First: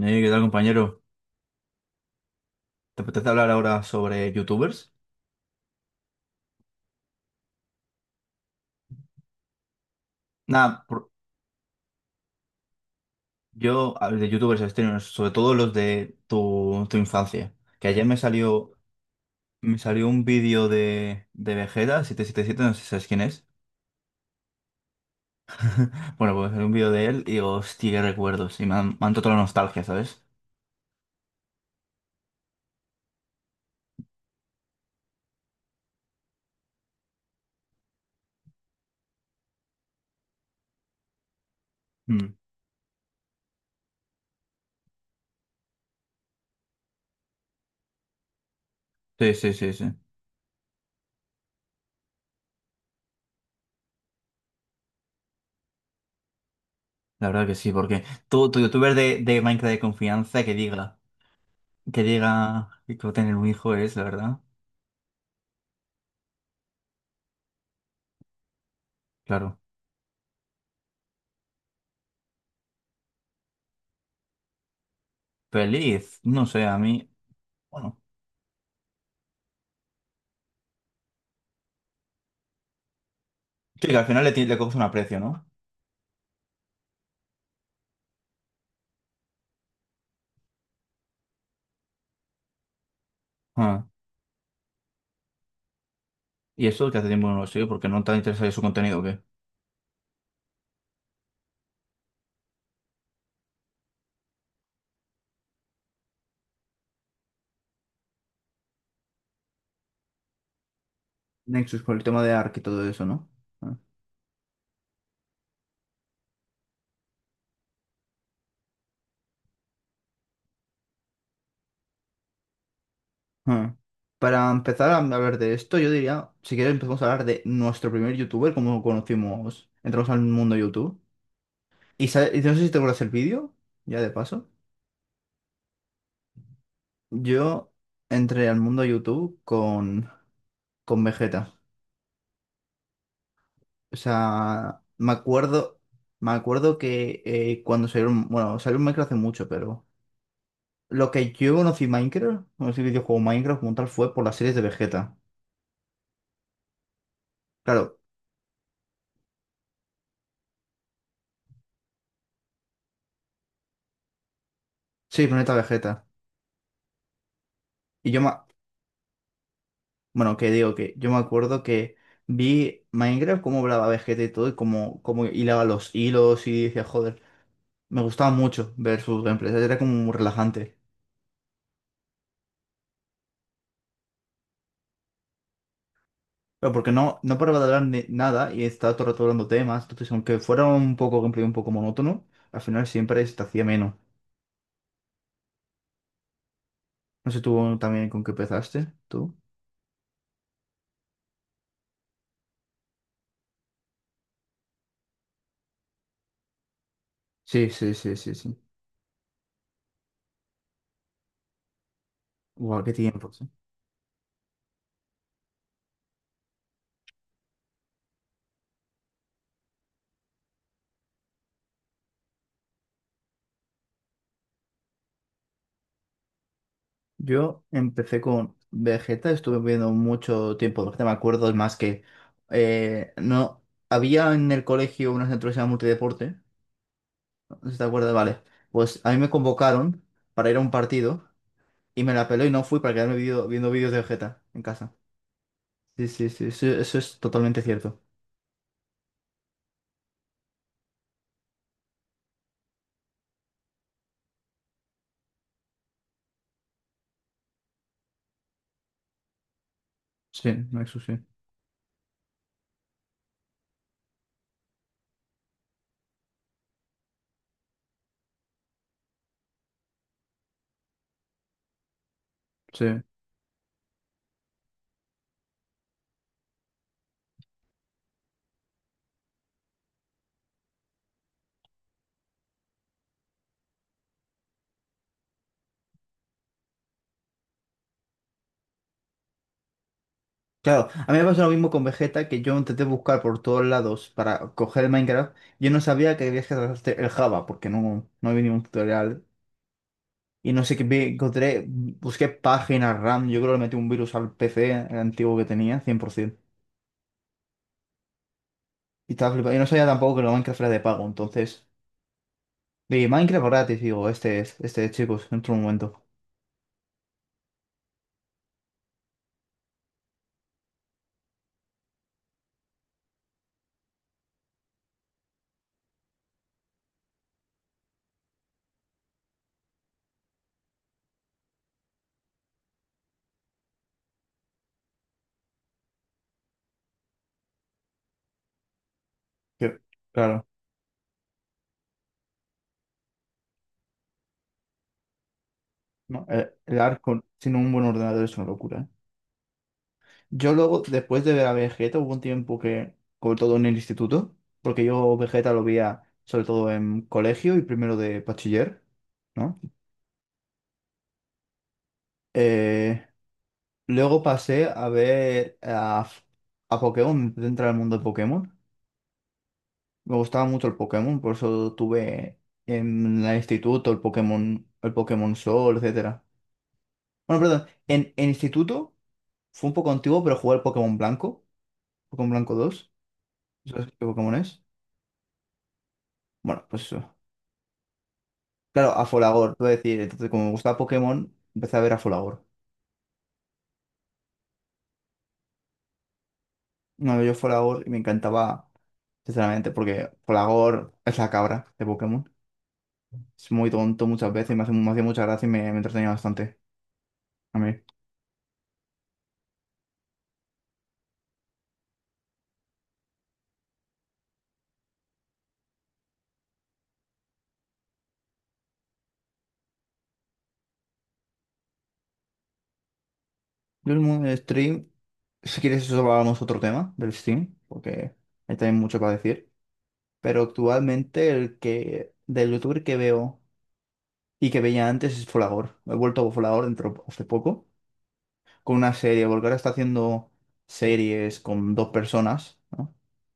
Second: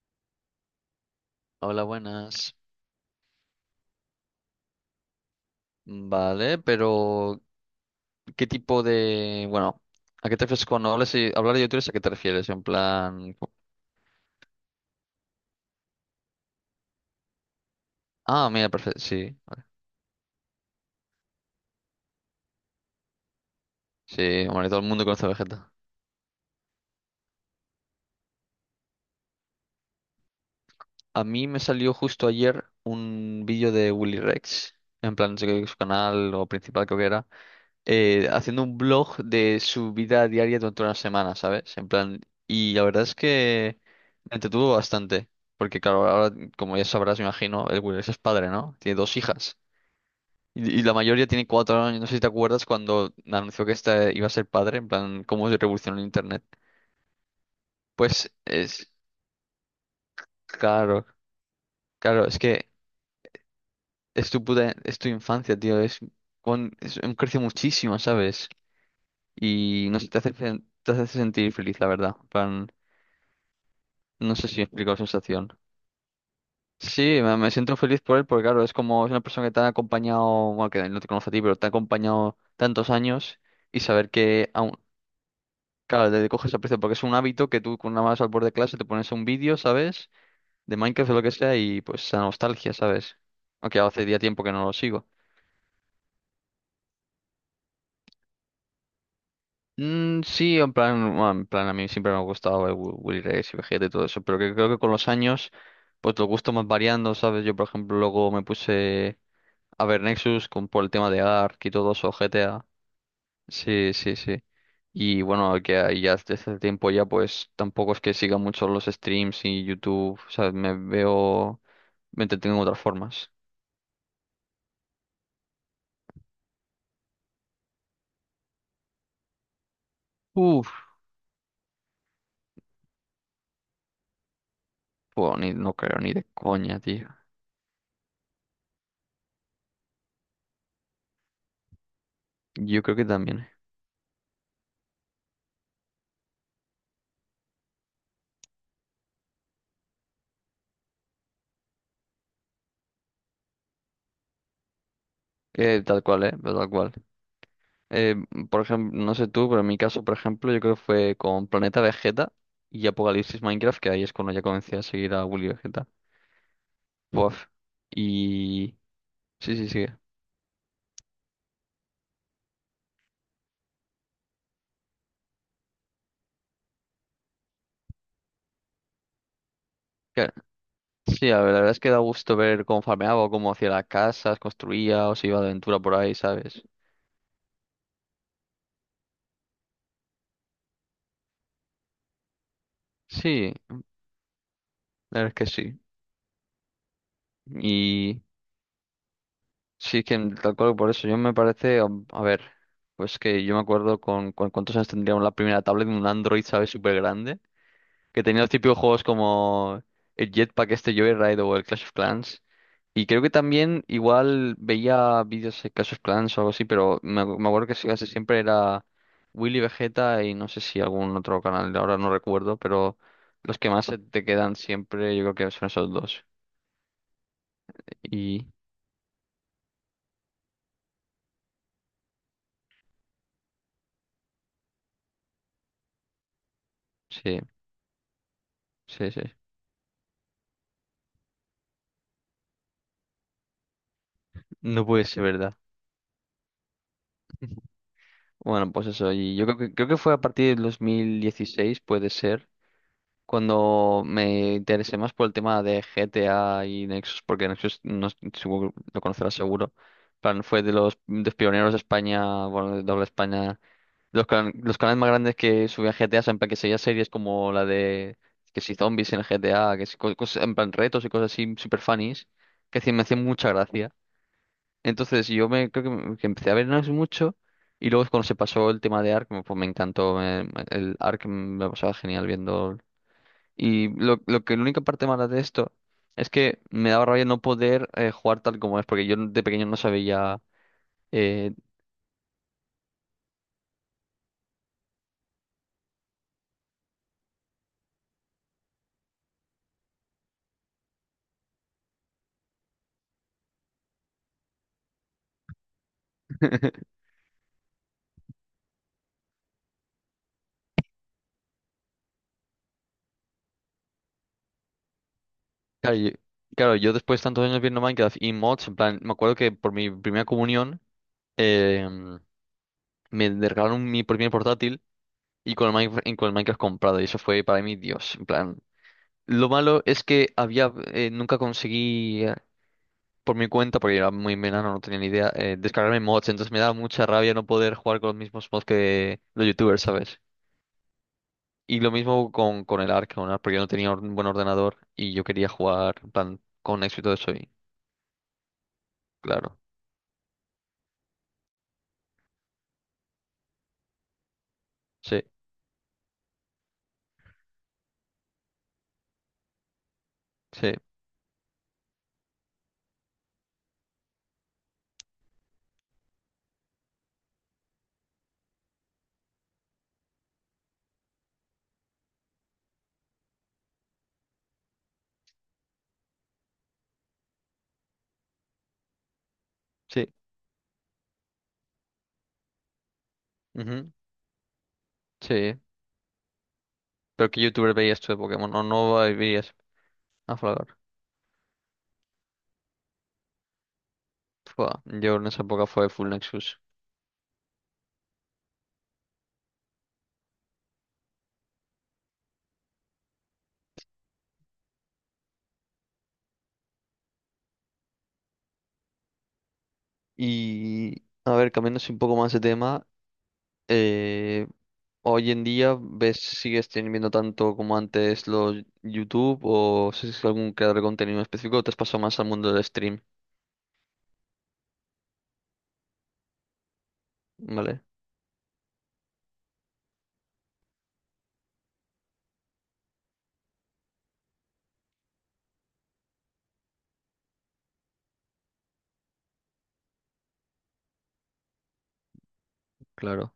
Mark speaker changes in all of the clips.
Speaker 1: ¿Qué tal, compañero?
Speaker 2: Hola, buenas.
Speaker 1: ¿Te apetece hablar ahora sobre youtubers?
Speaker 2: Vale, pero ¿qué tipo de... ¿a qué te refieres
Speaker 1: Nada,
Speaker 2: cuando hablas y hablar de youtubers? ¿A qué te refieres? En plan...
Speaker 1: yo a ver, de youtubers extraños, sobre todo los de tu infancia. Que ayer me
Speaker 2: Ah, mira,
Speaker 1: salió,
Speaker 2: perfecto. Sí, vale.
Speaker 1: me salió un vídeo de Vegeta 777. No sé si sabes quién es.
Speaker 2: Sí, hombre, todo el mundo conoce a Vegeta.
Speaker 1: Bueno, pues salió un vídeo de él y digo, hostia, qué recuerdos. Y me han tocado la nostalgia, ¿sabes?
Speaker 2: A mí me salió justo ayer un vídeo de Willy Rex, en plan su canal o principal creo que era, haciendo un blog de su vida diaria durante una semana, ¿sabes? En plan...
Speaker 1: Mm.
Speaker 2: Y la verdad es que me entretuvo bastante. Porque claro, ahora, como ya sabrás, me imagino, el Willy Rex es padre, ¿no? Tiene dos
Speaker 1: Sí, sí,
Speaker 2: hijas.
Speaker 1: sí, sí.
Speaker 2: Y la mayoría tiene 4 años. No sé si te acuerdas cuando anunció que esta iba a ser padre, en plan, cómo se revolucionó el internet.
Speaker 1: La verdad que sí, porque
Speaker 2: Pues
Speaker 1: tu
Speaker 2: es,
Speaker 1: youtuber de Minecraft de confianza que diga,
Speaker 2: claro,
Speaker 1: que
Speaker 2: claro, es que
Speaker 1: diga que va a tener un hijo es, la
Speaker 2: es
Speaker 1: verdad.
Speaker 2: tu puta, es tu infancia, tío. Es, con, es, crece muchísimo, ¿sabes?
Speaker 1: Claro.
Speaker 2: Y no sé, te hace, te hace sentir feliz, la verdad. En plan, no sé si explico la sensación.
Speaker 1: Feliz, no sé, a mí.
Speaker 2: Sí, me siento
Speaker 1: Bueno.
Speaker 2: feliz por él, porque claro, es como es una persona que te ha acompañado, bueno, que no te conoce a ti, pero te ha acompañado tantos años y
Speaker 1: Sí, que al
Speaker 2: saber
Speaker 1: final le, ti-
Speaker 2: que
Speaker 1: le coges un aprecio, ¿no?
Speaker 2: claro, le coges aprecio porque es un hábito que tú con una más al borde de clase te pones un vídeo, ¿sabes? De Minecraft o lo que sea y pues la nostalgia, ¿sabes? Aunque
Speaker 1: Ah.
Speaker 2: hace ya tiempo que no lo sigo.
Speaker 1: ¿Y eso que hace tiempo no lo sigue porque no te ha interesado su contenido, o qué?
Speaker 2: Mm, sí, en plan, bueno, en plan a mí siempre me ha gustado Willy Rex y Vegeta y todo eso, pero que creo que con los años pues los gustos más variando, ¿sabes? Yo por ejemplo luego me puse a ver Nexus con, por el tema de Ark y
Speaker 1: Nexus,
Speaker 2: todo
Speaker 1: por el
Speaker 2: eso,
Speaker 1: tema de Ark y
Speaker 2: GTA.
Speaker 1: todo eso, ¿no? Ah,
Speaker 2: Sí, sí, sí. Y bueno, que ahí ya desde hace tiempo ya pues tampoco es que siga mucho los streams y YouTube, o sea, me veo, me entretengo en otras formas.
Speaker 1: ah. Para empezar a hablar de esto, yo diría, si quieres empezamos a hablar de nuestro primer youtuber, cómo conocimos, entramos al mundo
Speaker 2: Uf,
Speaker 1: YouTube. Y no sé si te acuerdas el vídeo, ya de paso.
Speaker 2: pues ni, no creo ni de coña, tío.
Speaker 1: Yo entré al mundo YouTube con Vegeta.
Speaker 2: Yo creo que también.
Speaker 1: O sea, me acuerdo que cuando salió, bueno, salió un Minecraft hace mucho, pero. Lo que yo conocí Minecraft, conocí el videojuego Minecraft como tal fue por las series de Vegeta.
Speaker 2: Tal cual, pero tal cual.
Speaker 1: Claro,
Speaker 2: Eh, por ejemplo, no sé tú, pero en mi caso, por ejemplo, yo creo que fue con Planeta Vegeta y Apocalipsis Minecraft, que ahí es cuando ya comencé a seguir a
Speaker 1: sí,
Speaker 2: Willy
Speaker 1: Planeta
Speaker 2: Vegeta.
Speaker 1: Vegeta.
Speaker 2: Buah.
Speaker 1: Y yo me.
Speaker 2: Y... Sí, sí, sí.
Speaker 1: Bueno, que digo que yo me acuerdo que vi Minecraft, cómo hablaba Vegeta y todo, y cómo hilaba los hilos y decía, joder, me gustaba mucho ver sus gameplays, era como muy relajante.
Speaker 2: Sí, la verdad es que da gusto ver cómo farmeaba, o cómo hacía las casas, construía o se iba de aventura por ahí, ¿sabes?
Speaker 1: Pero porque no paraba de hablar nada y estaba todo el rato hablando temas, entonces aunque fuera un poco gameplay un poco monótono, al final siempre se te
Speaker 2: Sí,
Speaker 1: hacía menos.
Speaker 2: la verdad es que sí.
Speaker 1: No sé tú también
Speaker 2: Y
Speaker 1: con qué empezaste, tú.
Speaker 2: sí que tal cual por eso yo me parece, a ver, pues que yo me acuerdo con cuántos años tendríamos la primera tablet de un Android, ¿sabes? Súper grande,
Speaker 1: Sí, sí, sí,
Speaker 2: que
Speaker 1: sí,
Speaker 2: tenía los
Speaker 1: sí.
Speaker 2: típicos juegos como el Jetpack este Joyride o el Clash of Clans.
Speaker 1: Guau, qué
Speaker 2: Y creo que
Speaker 1: tiempos.
Speaker 2: también igual veía vídeos de Clash of Clans o algo así, pero me, me acuerdo que sí, casi siempre era Willy Vegeta y no sé si algún otro canal, ahora no recuerdo, pero los que más se te quedan siempre yo creo que son esos dos.
Speaker 1: Yo empecé
Speaker 2: Y
Speaker 1: con Vegeta, estuve viendo mucho tiempo, Vegeta, me acuerdo, es más que no había en el colegio una centro que se llama multideporte,
Speaker 2: sí,
Speaker 1: ¿no? ¿Si te acuerdas? Vale, pues
Speaker 2: sí,
Speaker 1: a mí
Speaker 2: sí.
Speaker 1: me convocaron para ir a un partido y me la peló y no fui para quedarme viendo vídeos de Vegeta en
Speaker 2: No
Speaker 1: casa.
Speaker 2: puede ser verdad.
Speaker 1: Sí, sí, sí, sí, eso es totalmente cierto.
Speaker 2: Bueno, pues eso, y yo creo que fue a partir del 2016, puede ser, cuando me interesé más por el tema de GTA y Nexus, porque Nexus no, supongo que lo conocerás seguro, plan,
Speaker 1: Sí,
Speaker 2: fue
Speaker 1: eso sí,
Speaker 2: de los pioneros de España, bueno, de doble España, de los, los canales más grandes que subían GTA, en plan que seguía series como la de que si zombies en el GTA, que si cosas, en plan retos y cosas así super funnies, que
Speaker 1: sí.
Speaker 2: decir, me hacían mucha gracia. Entonces yo me creo que, que empecé a ver Nexus mucho y luego es cuando se pasó el tema de Ark, pues me encantó, el Ark me lo pasaba genial viendo y lo que la única parte mala de esto es que me daba rabia no poder jugar tal como es, porque yo de pequeño no sabía.
Speaker 1: Claro, a mí me pasó lo
Speaker 2: eh,
Speaker 1: mismo con Vegeta, que yo intenté buscar por todos lados para coger el Minecraft. Yo no sabía que debías descargarte el Java, porque no había ningún tutorial. Y no sé qué, encontré, busqué páginas RAM, yo creo que le metí un virus al PC antiguo que tenía, 100%. Y estaba flipado. Y no sabía tampoco que lo Minecraft era de pago, entonces. Y Minecraft gratis, digo, este es, chicos, en otro
Speaker 2: claro,
Speaker 1: momento.
Speaker 2: yo, claro, yo después de tantos años viendo Minecraft y mods, en plan, me acuerdo que por mi primera comunión eh, me regalaron mi primer portátil y con el Minecraft comprado, y eso fue para mí Dios. En plan, lo malo es que había nunca conseguí. Por mi cuenta, porque yo era muy menano, no tenía ni idea, descargarme mods. Entonces me daba mucha rabia no poder jugar con los mismos mods que los
Speaker 1: Que,
Speaker 2: youtubers, ¿sabes?
Speaker 1: claro,
Speaker 2: Y lo mismo con el Ark, porque yo no tenía un buen ordenador y yo quería jugar en
Speaker 1: no,
Speaker 2: plan,
Speaker 1: el
Speaker 2: con
Speaker 1: Ark
Speaker 2: éxito de Soy.
Speaker 1: sin un buen ordenador es una locura, ¿eh?
Speaker 2: Claro.
Speaker 1: Yo luego, después de ver a Vegeta, hubo un tiempo que, sobre todo en el instituto, porque yo
Speaker 2: Sí,
Speaker 1: Vegeta lo veía sobre todo en colegio y primero de bachiller, ¿no?
Speaker 2: sí,
Speaker 1: Eh, luego pasé a ver a, Pokémon, me empecé a entrar al mundo de Pokémon. Me gustaba mucho el Pokémon, por eso tuve en el instituto el Pokémon Sol, etcétera. Bueno, perdón, en instituto fue un poco
Speaker 2: sí.
Speaker 1: antiguo, pero jugué al Pokémon Blanco, Pokémon Blanco dos, ¿no?
Speaker 2: Ujú,
Speaker 1: ¿Sabes qué Pokémon es?
Speaker 2: sí.
Speaker 1: Bueno, pues eso.
Speaker 2: Pero ¿qué youtuber veías tú de Pokémon? No,
Speaker 1: Claro,
Speaker 2: no
Speaker 1: a
Speaker 2: veías
Speaker 1: Folagor, te voy a decir. Entonces,
Speaker 2: a
Speaker 1: como me gustaba
Speaker 2: Flagar.
Speaker 1: Pokémon, empecé a ver a Folagor.
Speaker 2: Fua, yo en esa época fue Full Nexus.
Speaker 1: No, yo Folagor y me encantaba, sinceramente, porque Folagor es la cabra de Pokémon. Es muy tonto muchas veces, me hacía mucha gracia y me entretenía bastante. A mí.
Speaker 2: Y a ver, cambiando así un poco más de tema, eh, hoy en día, ¿ves, si sigues teniendo tanto como antes los YouTube o si es algún creador de contenido específico o te has pasado más al mundo del stream?
Speaker 1: Yo el stream, si quieres eso hablamos otro tema del stream,
Speaker 2: ¿Vale?
Speaker 1: porque hay también mucho para decir. Pero actualmente el que del youtuber que veo y que veía antes es Folagor. He vuelto a Folagor dentro hace poco con una serie, porque ahora está haciendo series con dos personas, ¿no?
Speaker 2: Claro.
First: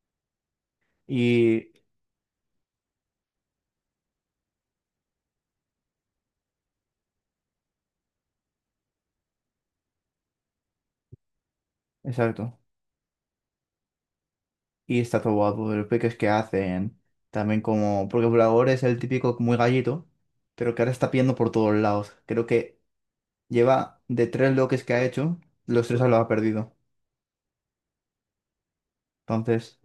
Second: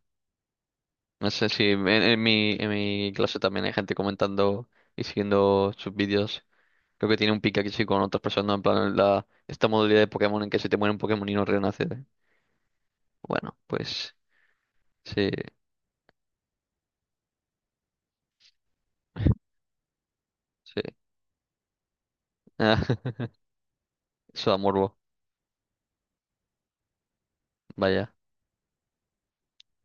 Speaker 2: No sé si
Speaker 1: Y
Speaker 2: en, en mi clase también hay gente comentando y siguiendo sus vídeos. Creo que tiene un pique aquí sí con otras personas, en plan la, esta modalidad de Pokémon en que se te muere un Pokémon y no renace.
Speaker 1: exacto.
Speaker 2: Bueno, pues
Speaker 1: Y está
Speaker 2: sí,
Speaker 1: todo guapo. Los peques que hacen, también como. Porque Bulagor es el típico muy gallito, pero que
Speaker 2: sí.
Speaker 1: ahora está pidiendo por todos lados. Creo que lleva de
Speaker 2: Eso
Speaker 1: tres
Speaker 2: da
Speaker 1: loques que
Speaker 2: morbo,
Speaker 1: ha hecho, los tres lo ha perdido.
Speaker 2: vaya.
Speaker 1: Entonces,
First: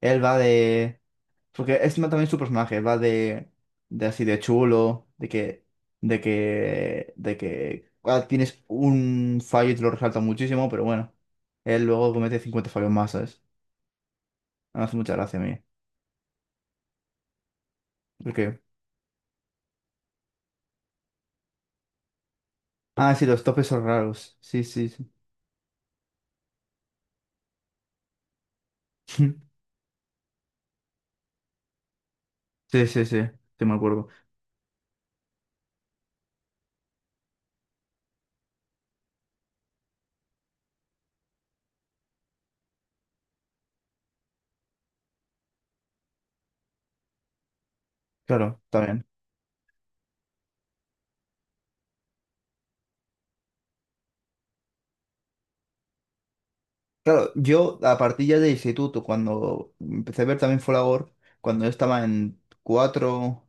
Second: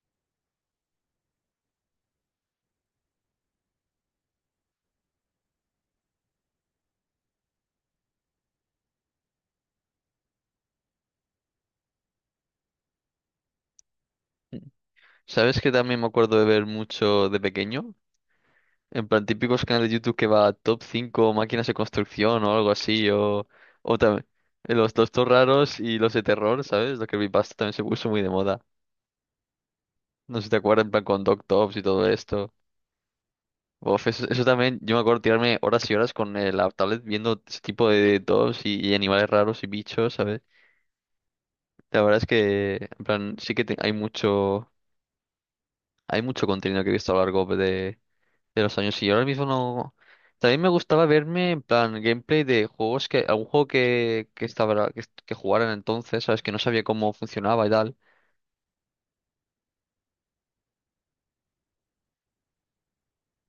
Speaker 1: él va de. Porque es también su personaje, va de. De así de chulo, de que. De que. De que. Ah, tienes un fallo y te lo resalta muchísimo, pero bueno. Él luego comete 50 fallos más, ¿sabes? Me hace mucha gracia a mí.
Speaker 2: ¿Sabes que también me acuerdo de ver mucho de pequeño?
Speaker 1: Porque.
Speaker 2: En plan, típicos canales de YouTube que va top 5 máquinas de construcción o algo así,
Speaker 1: Ah, sí, los topes son
Speaker 2: o también
Speaker 1: raros. Sí, sí.
Speaker 2: los
Speaker 1: Sí.
Speaker 2: tostos raros y los de terror, ¿sabes? Lo que creepypasta también se puso muy de moda.
Speaker 1: Sí,
Speaker 2: No sé si te acuerdas, en plan con Tops y todo esto.
Speaker 1: sí, sí, sí me
Speaker 2: Uf,
Speaker 1: acuerdo.
Speaker 2: eso también, yo me acuerdo tirarme horas y horas con la tablet viendo ese tipo de tops y animales raros y bichos, ¿sabes? La verdad es que, en plan, sí que hay mucho contenido que he visto a lo largo
Speaker 1: Claro,
Speaker 2: de los
Speaker 1: está
Speaker 2: años
Speaker 1: bien.
Speaker 2: y ahora mismo no. También me gustaba verme en plan gameplay de juegos que, algún juego que estaba, que, que jugaran entonces, ¿sabes? Que no sabía cómo
Speaker 1: Claro,
Speaker 2: funcionaba y
Speaker 1: yo
Speaker 2: tal.
Speaker 1: a partir ya de instituto, cuando empecé a ver también Folagor, cuando yo estaba en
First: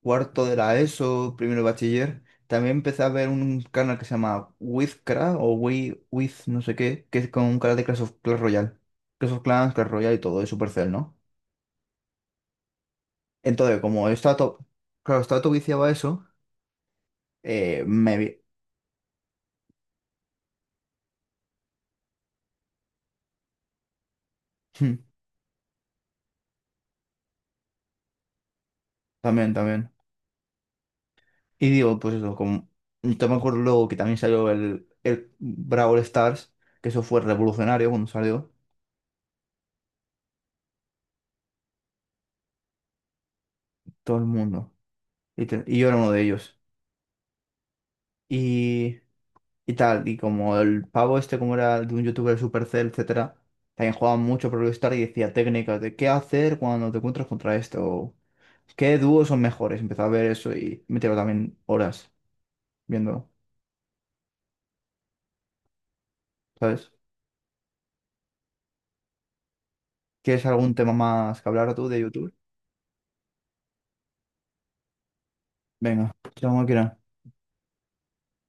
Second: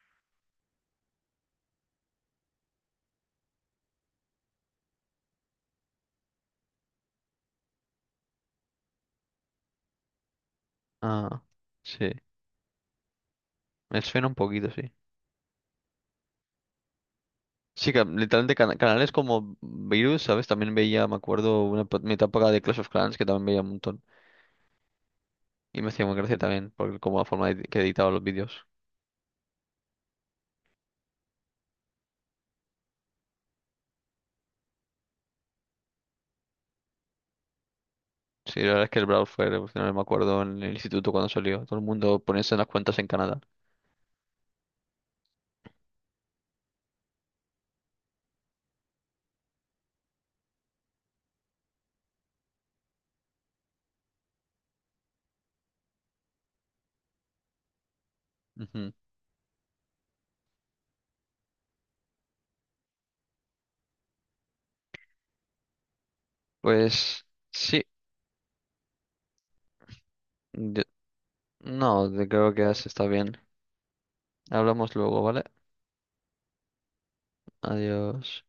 Speaker 1: cuarto de la ESO, primero de bachiller, también empecé a ver un canal que se llama Wizcra o With, no sé qué, que es con un canal de Clash of Clash Royale. Clash of Clans, Clash Royale y todo, de Supercell, ¿no?
Speaker 2: Ah, sí.
Speaker 1: Entonces,
Speaker 2: Me
Speaker 1: como yo
Speaker 2: suena un
Speaker 1: estaba todo,
Speaker 2: poquito, sí.
Speaker 1: claro, estaba todo viciado a eso,
Speaker 2: Sí, que
Speaker 1: me vi.
Speaker 2: literalmente canales como Virus, ¿sabes? También veía, me acuerdo, una mi etapa de Clash of Clans que también veía un montón. Y me hacía muy gracia también, por como la forma que editaba los vídeos.
Speaker 1: También, también. Y digo, pues eso, como yo me acuerdo luego que también salió el Brawl Stars, que eso fue revolucionario cuando salió,
Speaker 2: Sí, la verdad es que el Brawl fue revolucionario, me acuerdo en el instituto cuando salió. Todo el mundo poniéndose en las cuentas en Canadá.
Speaker 1: todo el mundo. Y yo era uno de ellos. Y, y tal, y como el pavo este, como era de un youtuber Supercell, etcétera, también jugaba mucho Brawl Stars y decía técnicas de qué hacer cuando te encuentras contra esto, o
Speaker 2: Ujú.
Speaker 1: qué dúos son mejores. Empezaba a ver eso y me tiraba también horas viéndolo, ¿sabes?
Speaker 2: Pues sí,
Speaker 1: ¿Quieres algún tema más que hablar tú de
Speaker 2: no,
Speaker 1: YouTube?
Speaker 2: creo que ya se está bien. Hablamos luego, ¿vale?
Speaker 1: Venga, chao, máquina.
Speaker 2: Adiós.